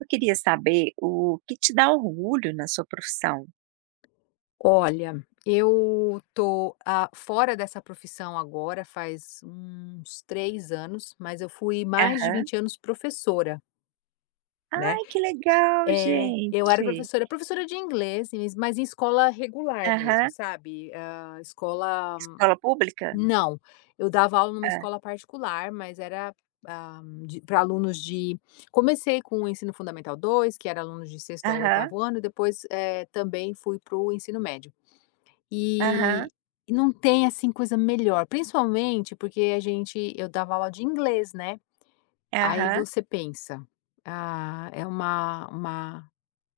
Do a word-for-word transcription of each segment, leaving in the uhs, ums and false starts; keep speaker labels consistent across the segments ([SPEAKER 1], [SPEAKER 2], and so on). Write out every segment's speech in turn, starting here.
[SPEAKER 1] Eu queria saber o que te dá orgulho na sua profissão?
[SPEAKER 2] Olha, eu tô, hã, fora dessa profissão agora faz uns três anos mas eu fui mais de
[SPEAKER 1] Aham.
[SPEAKER 2] vinte anos professora né
[SPEAKER 1] Ai que legal,
[SPEAKER 2] É, eu era
[SPEAKER 1] gente.
[SPEAKER 2] professora professora de inglês, mas em escola regular mesmo,
[SPEAKER 1] Aham.
[SPEAKER 2] sabe. Hã, escola
[SPEAKER 1] Escola pública?
[SPEAKER 2] Não, eu dava aula em uma
[SPEAKER 1] Hã.
[SPEAKER 2] escola particular, mas era, hã, de para alunos de comecei com o ensino fundamental dois, que era alunos de sexto ao
[SPEAKER 1] Aham.
[SPEAKER 2] oitavo ano, e depois, eh, também fui para o ensino médio. E
[SPEAKER 1] Aham
[SPEAKER 2] e não tem, assim, coisa melhor, principalmente porque a gente eu dava aula de inglês, né. Aí
[SPEAKER 1] Aham.
[SPEAKER 2] você pensa: "Ah, é uma uma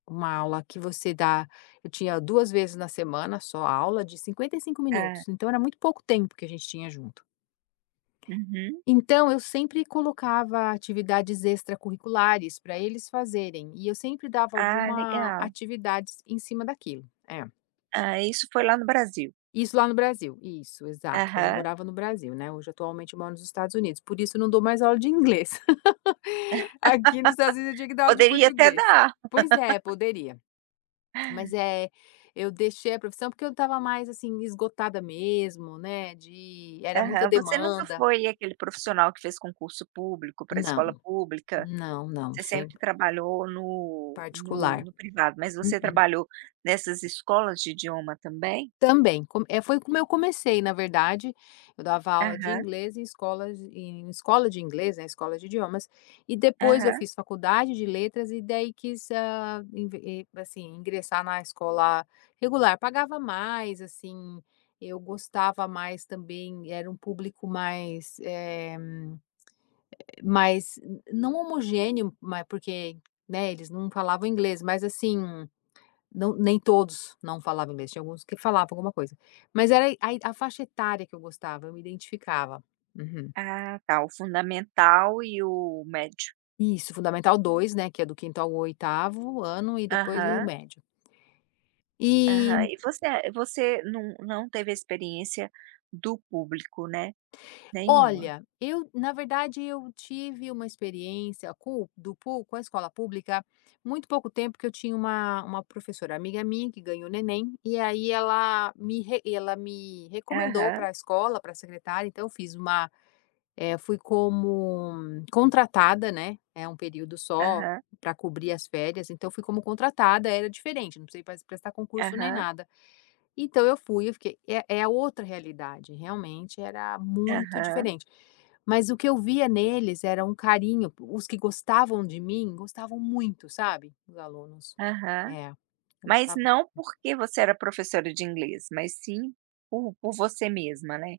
[SPEAKER 2] uma aula que você dá". Eu tinha duas vezes na semana, só aula de cinquenta e cinco
[SPEAKER 1] Hã.
[SPEAKER 2] minutos, então, era muito pouco tempo que a gente tinha junto.
[SPEAKER 1] Uhum.
[SPEAKER 2] Então, eu sempre colocava atividades extracurriculares para eles fazerem, e eu sempre dava
[SPEAKER 1] Ah,
[SPEAKER 2] alguma
[SPEAKER 1] legal.
[SPEAKER 2] atividades em cima daquilo, é.
[SPEAKER 1] Ah, isso foi lá no Brasil.
[SPEAKER 2] Isso lá no Brasil, isso, exato, quando eu
[SPEAKER 1] Aham.
[SPEAKER 2] morava no Brasil, né. Hoje, atualmente, eu moro nos Estados Unidos, por isso eu não dou mais aula de inglês. Aqui nos Estados Unidos, eu tinha que dar aula de
[SPEAKER 1] Poderia até
[SPEAKER 2] português.
[SPEAKER 1] dar.
[SPEAKER 2] Pois é, poderia. Mas, eh, eu deixei a profissão, porque eu estava mais, assim, esgotada mesmo, né, de era muita
[SPEAKER 1] Aham, você nunca
[SPEAKER 2] demanda.
[SPEAKER 1] foi aquele profissional que fez concurso público pra
[SPEAKER 2] Não,
[SPEAKER 1] escola pública,
[SPEAKER 2] não, não,
[SPEAKER 1] você sempre
[SPEAKER 2] sempre
[SPEAKER 1] trabalhou no no
[SPEAKER 2] particular,
[SPEAKER 1] no privado. Mas você
[SPEAKER 2] uhum.
[SPEAKER 1] trabalhou nessas escolas de idioma, também?
[SPEAKER 2] Também, com é, foi como eu comecei, na verdade. Eu dava aula de
[SPEAKER 1] Aham.
[SPEAKER 2] inglês em escolas em escola de inglês, né, escola de idiomas, e depois eu
[SPEAKER 1] Aham.
[SPEAKER 2] fiz faculdade de letras e daí quis, hã, inve e assim, ingressar na escola regular. Pagava mais, assim, eu gostava mais também. Era um público mais, eh, mais não homogêneo, mas porque, né, eles não falavam inglês, mas, assim, nã nem todos não falavam inglês, tinha alguns que falavam alguma coisa. Mas era aí Ai, a faixa etária que eu gostava, eu me identificava uhum.
[SPEAKER 1] Ah, tá, o fundamental e o médio.
[SPEAKER 2] Isso, fundamental dois, né, que é do quinto ao oitavo ano e depois o
[SPEAKER 1] Aham.
[SPEAKER 2] médio. E
[SPEAKER 1] Aham. E você você não não teve a experiência do público, né, nenhuma.
[SPEAKER 2] Olha, eu, na verdade, eu tive uma experiência com do pu com a escola pública, muito pouco tempo, que eu tinha uma uma professora amiga minha que ganhou neném, e aí ela me re ela me recomendou
[SPEAKER 1] Aham.
[SPEAKER 2] para a escola, para a secretária. Então eu fiz uma eh, fui como contratada, né. É um período só,
[SPEAKER 1] Aham
[SPEAKER 2] para cobrir as férias, então fui como contratada. Era diferente, não precisei pas prestar concurso, nem
[SPEAKER 1] Aham.
[SPEAKER 2] nada. Então eu fui, eu fiquei é é outra realidade, realmente era muito
[SPEAKER 1] Aham.
[SPEAKER 2] diferente. Mas o que eu via neles era um carinho, o os que gostavam de mim, gostavam muito, sabe, os alunos.
[SPEAKER 1] Aham.
[SPEAKER 2] É
[SPEAKER 1] Mas não
[SPEAKER 2] [unintelligible]
[SPEAKER 1] porque você era professora de inglês, mas, sim, por por você mesma, né.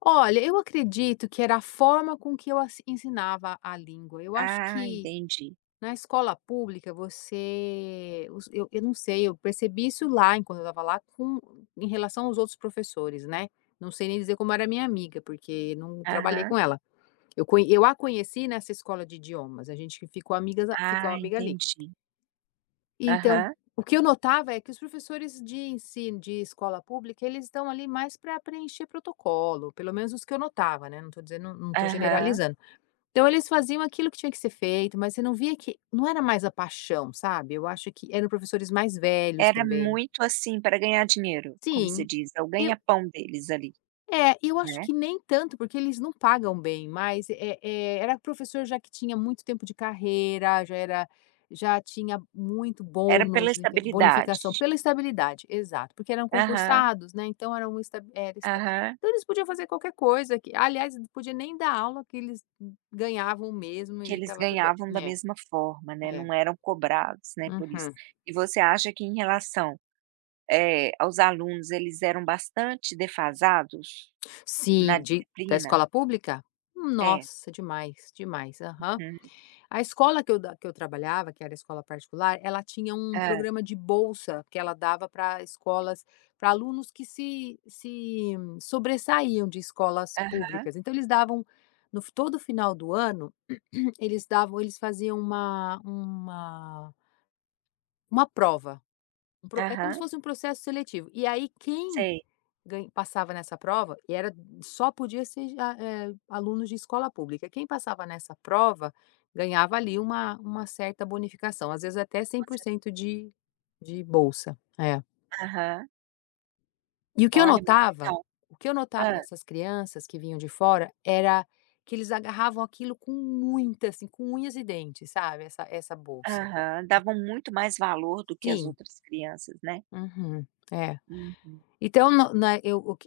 [SPEAKER 2] Olha, eu acredito que era a forma com que eu as ensinava a língua, eu acho
[SPEAKER 1] Ah,
[SPEAKER 2] que,
[SPEAKER 1] entendi.
[SPEAKER 2] na escola pública você, os eu eu não sei, eu percebi isso lá enquanto eu estava lá com em relação aos outros professores, né, não sei nem dizer como era a minha amiga, porque não trabalhei
[SPEAKER 1] Aham.
[SPEAKER 2] com ela. Eu con eu a conheci nessa escola de idiomas, a gente ficou amigas a ficava
[SPEAKER 1] Ah,
[SPEAKER 2] amiga, ali.
[SPEAKER 1] entendi.
[SPEAKER 2] E, então,
[SPEAKER 1] Aham.
[SPEAKER 2] o que eu notava, é que os professores de ensi de escola pública, eles estão, ali, mais para preencher protocolo, pelo menos os que eu notava, né, não tô dizendo não tô
[SPEAKER 1] Aham.
[SPEAKER 2] generalizando. Então, eles faziam aquilo que tinha que ser feito, mas você não via que não era mais a paixão, sabe. Eu acho que eram professores mais velhos
[SPEAKER 1] Era
[SPEAKER 2] também.
[SPEAKER 1] muito, assim, pra ganhar dinheiro, como se
[SPEAKER 2] Sim.
[SPEAKER 1] diz: "É o
[SPEAKER 2] Eu
[SPEAKER 1] ganha pão deles", ali,
[SPEAKER 2] é, eu acho
[SPEAKER 1] né?
[SPEAKER 2] que nem tanto, porque eles não pagam bem, mas é é era professor já que tinha muito tempo de carreira, já era já tinha muito
[SPEAKER 1] Era pela
[SPEAKER 2] bônus, enten
[SPEAKER 1] estabilidade.
[SPEAKER 2] bonificação pela estabilidade, exato! Porque eram
[SPEAKER 1] Aham.
[SPEAKER 2] concursados, né, então, era uma esta era esta
[SPEAKER 1] Aham.
[SPEAKER 2] então, eles podiam fazer qualquer coisa que aliás podia nem dar aula que eles, hum, ganhavam mesmo
[SPEAKER 1] Que
[SPEAKER 2] e
[SPEAKER 1] eles
[SPEAKER 2] estava tudo bem,
[SPEAKER 1] ganhavam da
[SPEAKER 2] ne.
[SPEAKER 1] mesma forma, né,
[SPEAKER 2] É.
[SPEAKER 1] não eram cobrados, né, por isso.
[SPEAKER 2] Uhum.
[SPEAKER 1] E você acha que em relação, eh, aos alunos eles eram bastante defasados, na
[SPEAKER 2] Sim, de -da
[SPEAKER 1] disciplina?
[SPEAKER 2] escola pública?
[SPEAKER 1] É.
[SPEAKER 2] Nossa! Demais, demais, aham.
[SPEAKER 1] Uhum.
[SPEAKER 2] A escola que eu da que eu trabalhava, que era a escola particular, ela tinha um
[SPEAKER 1] Hã.
[SPEAKER 2] programa de bolsa que ela dava pra escolas pra alunos que se se sobressaíam de escolas
[SPEAKER 1] Aham.
[SPEAKER 2] públicas, então, eles davam no todo final do ano, eles davam eles faziam uma uma uma prova, um pro é como se
[SPEAKER 1] Aham.
[SPEAKER 2] fosse um processo seletivo, e aí, quem
[SPEAKER 1] Sei.
[SPEAKER 2] gan passava nessa prova e era só podia ser de a eh, alunos de escola pública, quem passava nessa prova ganhava, ali, uma uma certa bonificação, às vezes até cem por
[SPEAKER 1] Você
[SPEAKER 2] cento de de bolsa. É.
[SPEAKER 1] Aham.
[SPEAKER 2] E o que eu
[SPEAKER 1] Olha, muito
[SPEAKER 2] notava,
[SPEAKER 1] legal,
[SPEAKER 2] o que eu notava
[SPEAKER 1] hã.
[SPEAKER 2] nessas crianças que vinham de fora era que eles agarravam aquilo com muita, assim, com unhas e dentes, sabe. Essa essa bolsa.
[SPEAKER 1] Aham, davam muito mais valor do que as
[SPEAKER 2] Sim.
[SPEAKER 1] outras crianças, né?
[SPEAKER 2] Uhum, é,
[SPEAKER 1] Uhum.
[SPEAKER 2] então, na não, na ok,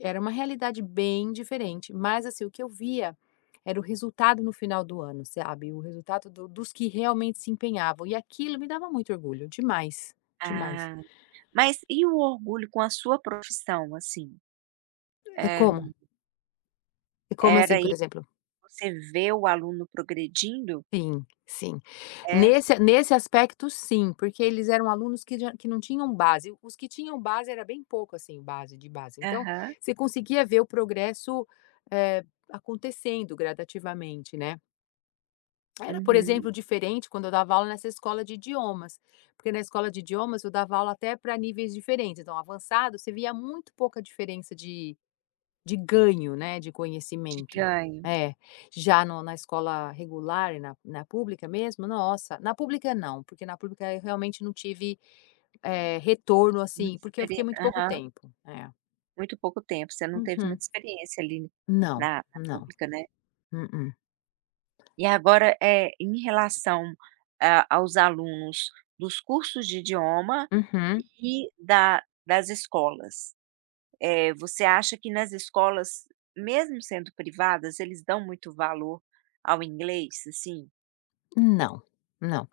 [SPEAKER 2] eu era uma realidade bem diferente. Mas, assim, o que eu via era o resultado no final do ano, sabe. O resultado do dos que realmente se empenhavam e aquilo me dava muito orgulho. Demais, demais.
[SPEAKER 1] Ah, mas e o orgulho com a sua profissão, assim,
[SPEAKER 2] É
[SPEAKER 1] eh.
[SPEAKER 2] como? É como
[SPEAKER 1] Era
[SPEAKER 2] assim, por
[SPEAKER 1] aí,
[SPEAKER 2] exemplo?
[SPEAKER 1] você vê o aluno progredindo?
[SPEAKER 2] Sim, sim.
[SPEAKER 1] É.
[SPEAKER 2] Nesse nesse aspecto, sim, porque eles eram alunos que já que não tinham base. Os que tinham base era bem pouco, assim, base de base. Então
[SPEAKER 1] Aham.
[SPEAKER 2] você conseguia ver o progresso, eh, acontecendo gradativamente, né era, por
[SPEAKER 1] Uhum.
[SPEAKER 2] exemplo, diferente quando eu dava aula nessa escola de idiomas, porque na escola de idiomas eu dava aula até pra níveis diferentes. Então, avançado, você via muito pouca diferença de de ganho, né, de
[SPEAKER 1] De
[SPEAKER 2] conhecimento.
[SPEAKER 1] ganho.
[SPEAKER 2] É, já no na escola regular e na na pública mesmo. Nossa, na pública não, porque na pública eu realmente não tive, eh, retorno,
[SPEAKER 1] Muito,
[SPEAKER 2] assim, porque eu
[SPEAKER 1] experi
[SPEAKER 2] fiquei muito pouco
[SPEAKER 1] aham.
[SPEAKER 2] tempo, eh.
[SPEAKER 1] Muito pouco tempo, você não teve
[SPEAKER 2] Uhum.
[SPEAKER 1] muita experiência ali
[SPEAKER 2] Não,
[SPEAKER 1] na, na
[SPEAKER 2] não,
[SPEAKER 1] pública, né?
[SPEAKER 2] mm-mm.
[SPEAKER 1] E agora, eh, em relação a aos alunos dos cursos de idioma
[SPEAKER 2] Uhum.
[SPEAKER 1] e da das escolas, eh, você acha que, nas escolas mesmo sendo privadas, eles dão muito valor ao inglês, assim?
[SPEAKER 2] Não, não.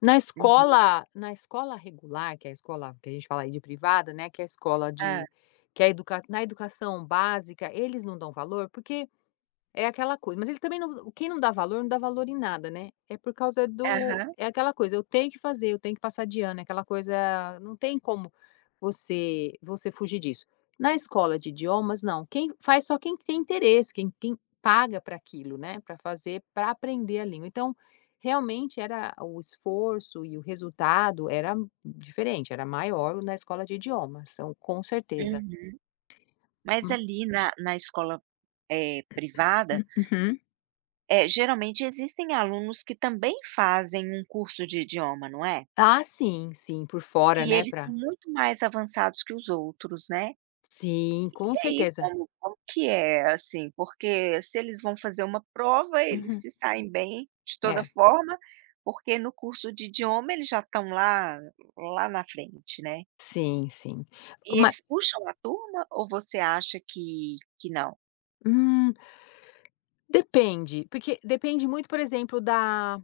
[SPEAKER 2] Na
[SPEAKER 1] Uhum.
[SPEAKER 2] escola na escola regular que é a escola, que a gente fala aí de privada, né, que é a escola
[SPEAKER 1] Hã.
[SPEAKER 2] de, que a edu na educação básica eles não dão valor, porque, é aquela coisa mas eles, também, não quem não dá valor não dá valor em nada, né. É por causa do
[SPEAKER 1] Aham.
[SPEAKER 2] é aquela coisa eu tenho que fazer, tenho que passar de ano, é aquela coisa, não tem como você você fugir disso. Na escola de idiomas não, quem faz só quem tem interesse, quem quem paga para aquilo, né, pra fazer, pra aprender a língua. Então, realmente era o esforço e o resultado era diferente, era maior na escola de idiomas, são com certeza.
[SPEAKER 1] Uhum. Mas,
[SPEAKER 2] Hum.
[SPEAKER 1] ali, na na escola, eh, privada,
[SPEAKER 2] Uhum.
[SPEAKER 1] eh, geralmente existem alunos que, também, fazem um curso de idioma, não é?
[SPEAKER 2] Ah, sim sim por fora,
[SPEAKER 1] E
[SPEAKER 2] né,
[SPEAKER 1] eles são
[SPEAKER 2] pra
[SPEAKER 1] muito mais avançados que os outros, né.
[SPEAKER 2] Sim, com
[SPEAKER 1] E aí
[SPEAKER 2] certeza.
[SPEAKER 1] como como que é, assim, porque se eles vão fazer uma prova eles
[SPEAKER 2] Uhum.
[SPEAKER 1] se saem bem de toda
[SPEAKER 2] É.
[SPEAKER 1] forma, porque no curso de idioma eles já estão lá lá na frente, né.
[SPEAKER 2] Sim sim.
[SPEAKER 1] E
[SPEAKER 2] Uma
[SPEAKER 1] eles puxam a turma ou você acha que que não?
[SPEAKER 2] Hum. Depende, porque depende muito, por exemplo, da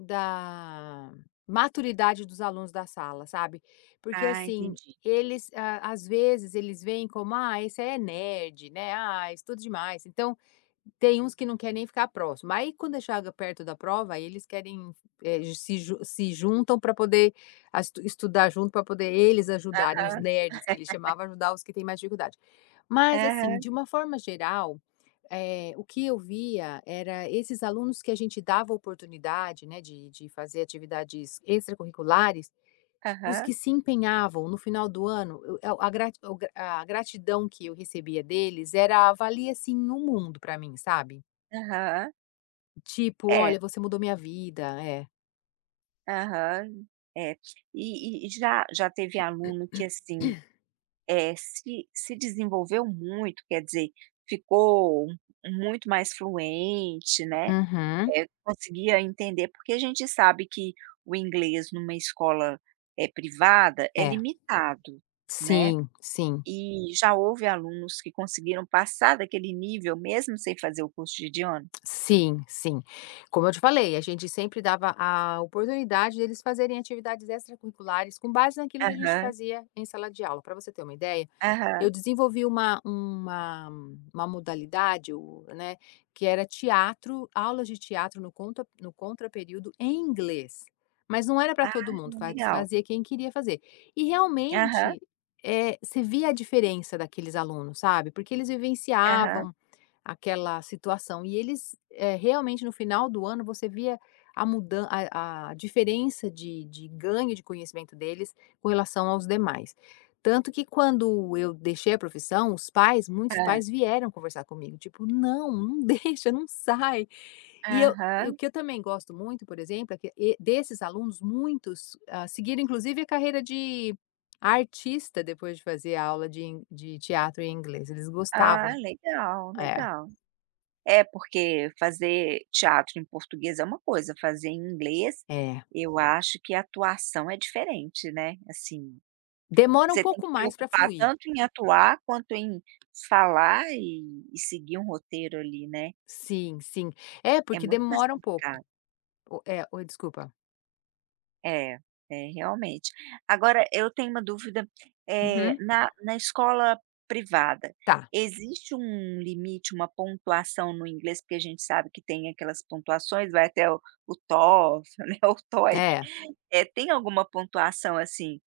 [SPEAKER 2] da maturidade dos alunos da sala, sabe? Porque,
[SPEAKER 1] Ah
[SPEAKER 2] assim,
[SPEAKER 1] entendi.
[SPEAKER 2] eles às vezes, eles veem como: "Ah, esse é nerd", né? "Ah, estuda demais". Então, tem uns que não querem nem ficar próximo, aí quando é chegado perto da prova, aí eles querem, se ju se juntam para poder as estudar junto, para poder eles ajudarem, os
[SPEAKER 1] Aham.
[SPEAKER 2] nerds que eles chamavam ajudar os que têm mais dificuldade. Mas, assim,
[SPEAKER 1] Aham.
[SPEAKER 2] de uma forma geral, eh, o que eu via era esses alunos que a gente dava oportunidade, né, de de fazer atividades extracurriculares, os
[SPEAKER 1] Aham.
[SPEAKER 2] que se empenhavam no final do ano, a o a gratidão que eu recebia deles era valia, assim, um mundo para mim, sabe?
[SPEAKER 1] Aham.
[SPEAKER 2] Tipo
[SPEAKER 1] É.
[SPEAKER 2] olha você mudou minha vida, é.
[SPEAKER 1] Aham, é. E e já já teve aluno que, assim, eh, se se desenvolveu muito quer dizer, ficou muito mais fluente, né,
[SPEAKER 2] Uhum.
[SPEAKER 1] eh, conseguia entender, porque a gente sabe que o inglês numa escola, eh, privada é
[SPEAKER 2] É.
[SPEAKER 1] limitado, né,
[SPEAKER 2] Sim, sim.
[SPEAKER 1] e já houve alunos que conseguiram passar daquele nível mesmo sem fazer o curso de idioma.
[SPEAKER 2] Sim, sim. Como eu te falei, a gente sempre dava a oportunidade de eles fazerem atividades extracurriculares com base naquilo que a gente
[SPEAKER 1] Aham.
[SPEAKER 2] fazia em sala de aula. Para você ter uma ideia, eu
[SPEAKER 1] Aham.
[SPEAKER 2] desenvolvi uma uma uma modalidade o né, que era teatro, aulas de teatro no contra no contraperíodo em inglês. Mas não era para
[SPEAKER 1] Ah,
[SPEAKER 2] todo
[SPEAKER 1] que
[SPEAKER 2] mundo,
[SPEAKER 1] legal.
[SPEAKER 2] fazia quem queria fazer. E
[SPEAKER 1] Aham.
[SPEAKER 2] realmente, eh, você via a diferença daqueles alunos, sabe, porque eles
[SPEAKER 1] Aham.
[SPEAKER 2] vivenciavam aquela situação e eles, eh, realmente no final do ano você via a mudança, a a diferença de de ganho de conhecimento deles com relação aos demais. Tanto que quando eu deixei a profissão, os pais, muitos
[SPEAKER 1] Hã.
[SPEAKER 2] pais vieram conversar comigo, tipo: "Não, não deixa, não sai". E eu e o
[SPEAKER 1] Aham.
[SPEAKER 2] que eu também gosto muito, por exemplo, é que e desses alunos muitos, hã, seguiram inclusive a carreira de artista depois de fazer aula de in de teatro em inglês, eles gostavam
[SPEAKER 1] Ah legal,
[SPEAKER 2] é.
[SPEAKER 1] legal. É porque fazer teatro em português é uma coisa, fazer em inglês,
[SPEAKER 2] É.
[SPEAKER 1] eu acho que atuação é diferente, né, assim,
[SPEAKER 2] Demora um
[SPEAKER 1] você tem
[SPEAKER 2] pouco
[SPEAKER 1] que
[SPEAKER 2] mais para
[SPEAKER 1] preocupar
[SPEAKER 2] fluir.
[SPEAKER 1] tanto em atuar quanto em falar e e seguir um roteiro ali, né.
[SPEAKER 2] Sim, sim, é
[SPEAKER 1] É
[SPEAKER 2] porque
[SPEAKER 1] muito mais
[SPEAKER 2] demora um pouco
[SPEAKER 1] complicado.
[SPEAKER 2] é, oi, desculpa.
[SPEAKER 1] É, é, realmente. Agora eu tenho uma dúvida, eh,
[SPEAKER 2] Uhum.
[SPEAKER 1] na na escola privada,
[SPEAKER 2] Tá.
[SPEAKER 1] existe um limite, uma pontuação no inglês porque a gente sabe que tem aquelas pontuações vai até o o TOEFL, né, o TOEIC.
[SPEAKER 2] É.
[SPEAKER 1] Eh, tem alguma pontuação assim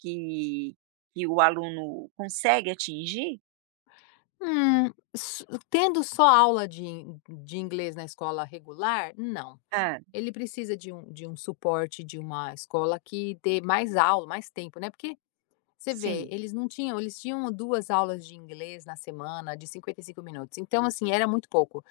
[SPEAKER 1] que que o aluno consegue atingir?
[SPEAKER 2] Hum. S tendo só aula de de inglês na escola regular? Não.
[SPEAKER 1] Hã.
[SPEAKER 2] Ele precisa de um de um suporte de uma escola que dê mais aula, mais tempo, né. Porque, você vê,
[SPEAKER 1] Sim.
[SPEAKER 2] eles não tinham eles tinham duas aulas de inglês na semana, de cinquenta e cinco minutos. Então, assim, era muito pouco.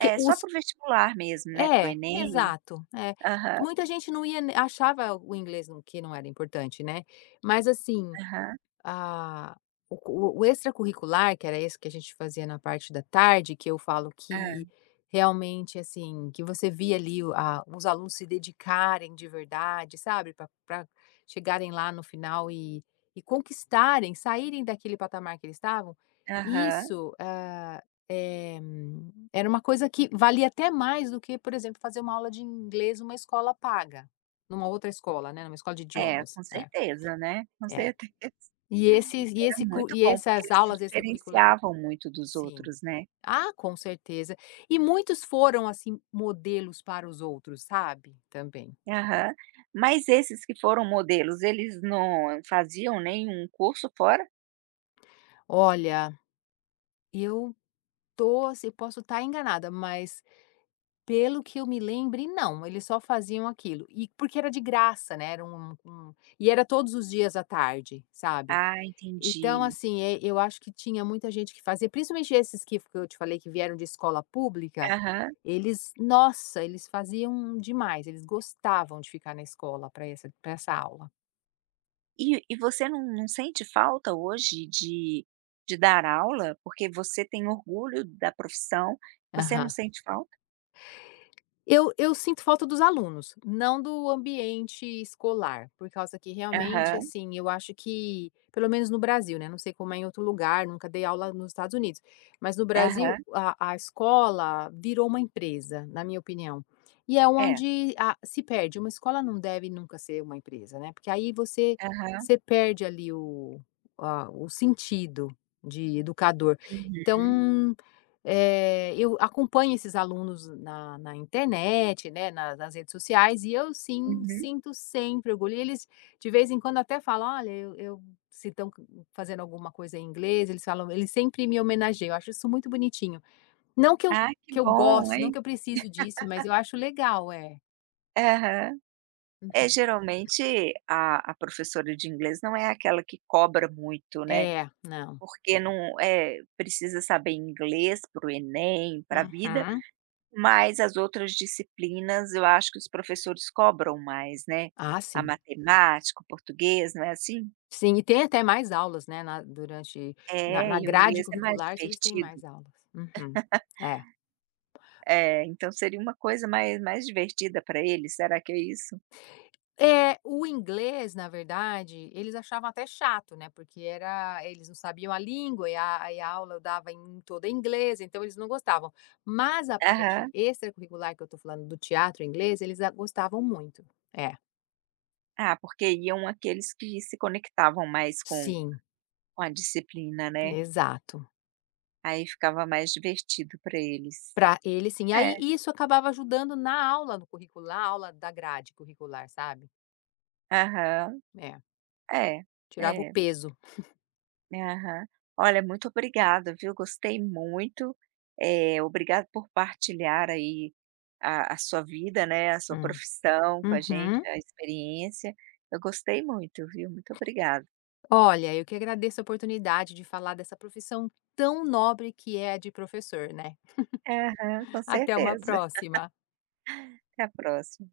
[SPEAKER 2] Que
[SPEAKER 1] É, só
[SPEAKER 2] os
[SPEAKER 1] para o vestibular mesmo, né, para o
[SPEAKER 2] É.
[SPEAKER 1] Enem?
[SPEAKER 2] Exato. É.
[SPEAKER 1] Aham.
[SPEAKER 2] Muita gente não ia n achava o inglês no que não era importante, né. Mas, assim,
[SPEAKER 1] Aham.
[SPEAKER 2] a o o extracurricular que era esse que a gente fazia na parte da tarde, que eu falo
[SPEAKER 1] Hã.
[SPEAKER 2] que, realmente, assim, que você via ali o a os alunos se dedicarem de verdade, sabe, pra pra chegarem lá no final e e conquistarem, saírem daquele patamar que eles estavam,
[SPEAKER 1] Aham.
[SPEAKER 2] isso, hã, eh, era uma coisa que valia até mais do que, por exemplo, fazer uma aula de inglês numa escola paga, numa outra escola, né, numa escola de
[SPEAKER 1] É.
[SPEAKER 2] idiomas.
[SPEAKER 1] Com
[SPEAKER 2] É.
[SPEAKER 1] certeza, né. Com
[SPEAKER 2] É.
[SPEAKER 1] certeza.
[SPEAKER 2] E
[SPEAKER 1] Era
[SPEAKER 2] esses e esse co
[SPEAKER 1] muito
[SPEAKER 2] e
[SPEAKER 1] bom porque
[SPEAKER 2] essas
[SPEAKER 1] eles se
[SPEAKER 2] aulas extracurricula
[SPEAKER 1] diferenciavam muito dos
[SPEAKER 2] sim.
[SPEAKER 1] outros, né.
[SPEAKER 2] Ah, com certeza. E muitos foram, assim, modelos para os outros, sabe, também.
[SPEAKER 1] Aham. Mas esses que foram modelos, eles não faziam nenhum curso fora?
[SPEAKER 2] Olha, eu tô eu posso estar enganada mas, pelo que eu me lembrei não, eles só faziam aquilo, e porque era de graça, né, era um um e era todos os dias à tarde, sabe.
[SPEAKER 1] Ah,
[SPEAKER 2] Então
[SPEAKER 1] entendi.
[SPEAKER 2] assim, eh, eu acho que tinha muita gente que fazia principalmente esses que que eu te falei que vieram de escola pública,
[SPEAKER 1] Aham.
[SPEAKER 2] eles nossa! Eles faziam demais, eles gostavam de ficar na escola para essa para essa aula.
[SPEAKER 1] E e você não não, sente falta hoje de de dar aula, porque você tem orgulho da profissão, você não
[SPEAKER 2] Aham.
[SPEAKER 1] sente falta?
[SPEAKER 2] Eu eu sinto falta dos alunos, não do ambiente escolar, por causa que realmente,
[SPEAKER 1] Aham.
[SPEAKER 2] assim, eu acho que, pelo menos no Brasil, né, não sei como é em outro lugar, nunca dei aula nos Estados Unidos, mas no Brasil
[SPEAKER 1] Aham.
[SPEAKER 2] a a escola virou uma empresa, na minha opinião. E é
[SPEAKER 1] É.
[SPEAKER 2] onde a se perde, uma escola não deve nunca ser uma empresa, né, porque aí você
[SPEAKER 1] Aham.
[SPEAKER 2] você perde ali a o o sentido de educador.
[SPEAKER 1] Uhum.
[SPEAKER 2] Então, eh, eu acompanho esses alunos na na internet né, na nas redes sociais e eu sim,
[SPEAKER 1] Uhum.
[SPEAKER 2] sinto sempre orgulho e eles de vez em quando até falam olha eu eu se estão, co fazendo, alguma coisa em inglês eles falam, eles sempre me homenageiam, eu acho isso muito bonitinho. Não que eu
[SPEAKER 1] Ah que
[SPEAKER 2] que eu
[SPEAKER 1] bom,
[SPEAKER 2] goste, não
[SPEAKER 1] hein?
[SPEAKER 2] que eu precise disso mas eu acho legal é.
[SPEAKER 1] Aham. É,
[SPEAKER 2] Uhum.
[SPEAKER 1] geralmente a a professora de inglês não é aquela que cobra muito, né,
[SPEAKER 2] É, não.
[SPEAKER 1] porque não é, precisa saber inglês para o Enem, para vida,
[SPEAKER 2] Uhum.
[SPEAKER 1] mas as outras disciplinas eu acho que os professores cobram mais, né,
[SPEAKER 2] Ah,
[SPEAKER 1] a
[SPEAKER 2] sim.
[SPEAKER 1] matemática, o português, não é assim?
[SPEAKER 2] Sim, e tem até mais aulas, né, na durante na
[SPEAKER 1] É,
[SPEAKER 2] na
[SPEAKER 1] e o
[SPEAKER 2] grade
[SPEAKER 1] inglês é mais
[SPEAKER 2] curricular se eles têm
[SPEAKER 1] divertido.
[SPEAKER 2] mais aulas. Uhum. É.
[SPEAKER 1] Eh, então seria uma coisa mais mais divertida para eles, será que é isso?
[SPEAKER 2] É, o inglês, na verdade, eles achavam até chato, né, porque era eles não sabiam a língua e a e a aula eu dava em toda inglês, então eles não gostavam. Mas a parte
[SPEAKER 1] Aham.
[SPEAKER 2] extracurricular que eu estou falando, do teatro em inglês, eles a gostavam muito, é.
[SPEAKER 1] Ah, porque iam aqueles que se conectavam mais com
[SPEAKER 2] Sim.
[SPEAKER 1] com a disciplina, né.
[SPEAKER 2] Exato.
[SPEAKER 1] Aí ficava mais divertido para eles.
[SPEAKER 2] Para eles sim.
[SPEAKER 1] É.
[SPEAKER 2] Aí isso acabava ajudando na aula, no currículo, na aula da grade curricular, sabe.
[SPEAKER 1] Aham.
[SPEAKER 2] É.
[SPEAKER 1] É,
[SPEAKER 2] Tirava o
[SPEAKER 1] é.
[SPEAKER 2] peso.
[SPEAKER 1] Aham. Olha muito obrigada, viu, gostei muito. Eh, obrigado por partilhar aí a a sua vida, né, a sua
[SPEAKER 2] Hum,
[SPEAKER 1] profissão com a gente,
[SPEAKER 2] uhum.
[SPEAKER 1] a experiência. Eu gostei muito, viu, muito obrigada.
[SPEAKER 2] Olha, eu que agradeço a oportunidade de falar dessa profissão tão nobre que é a de professor, né.
[SPEAKER 1] Aham, com
[SPEAKER 2] Até uma
[SPEAKER 1] certeza.
[SPEAKER 2] próxima.
[SPEAKER 1] Até a próxima.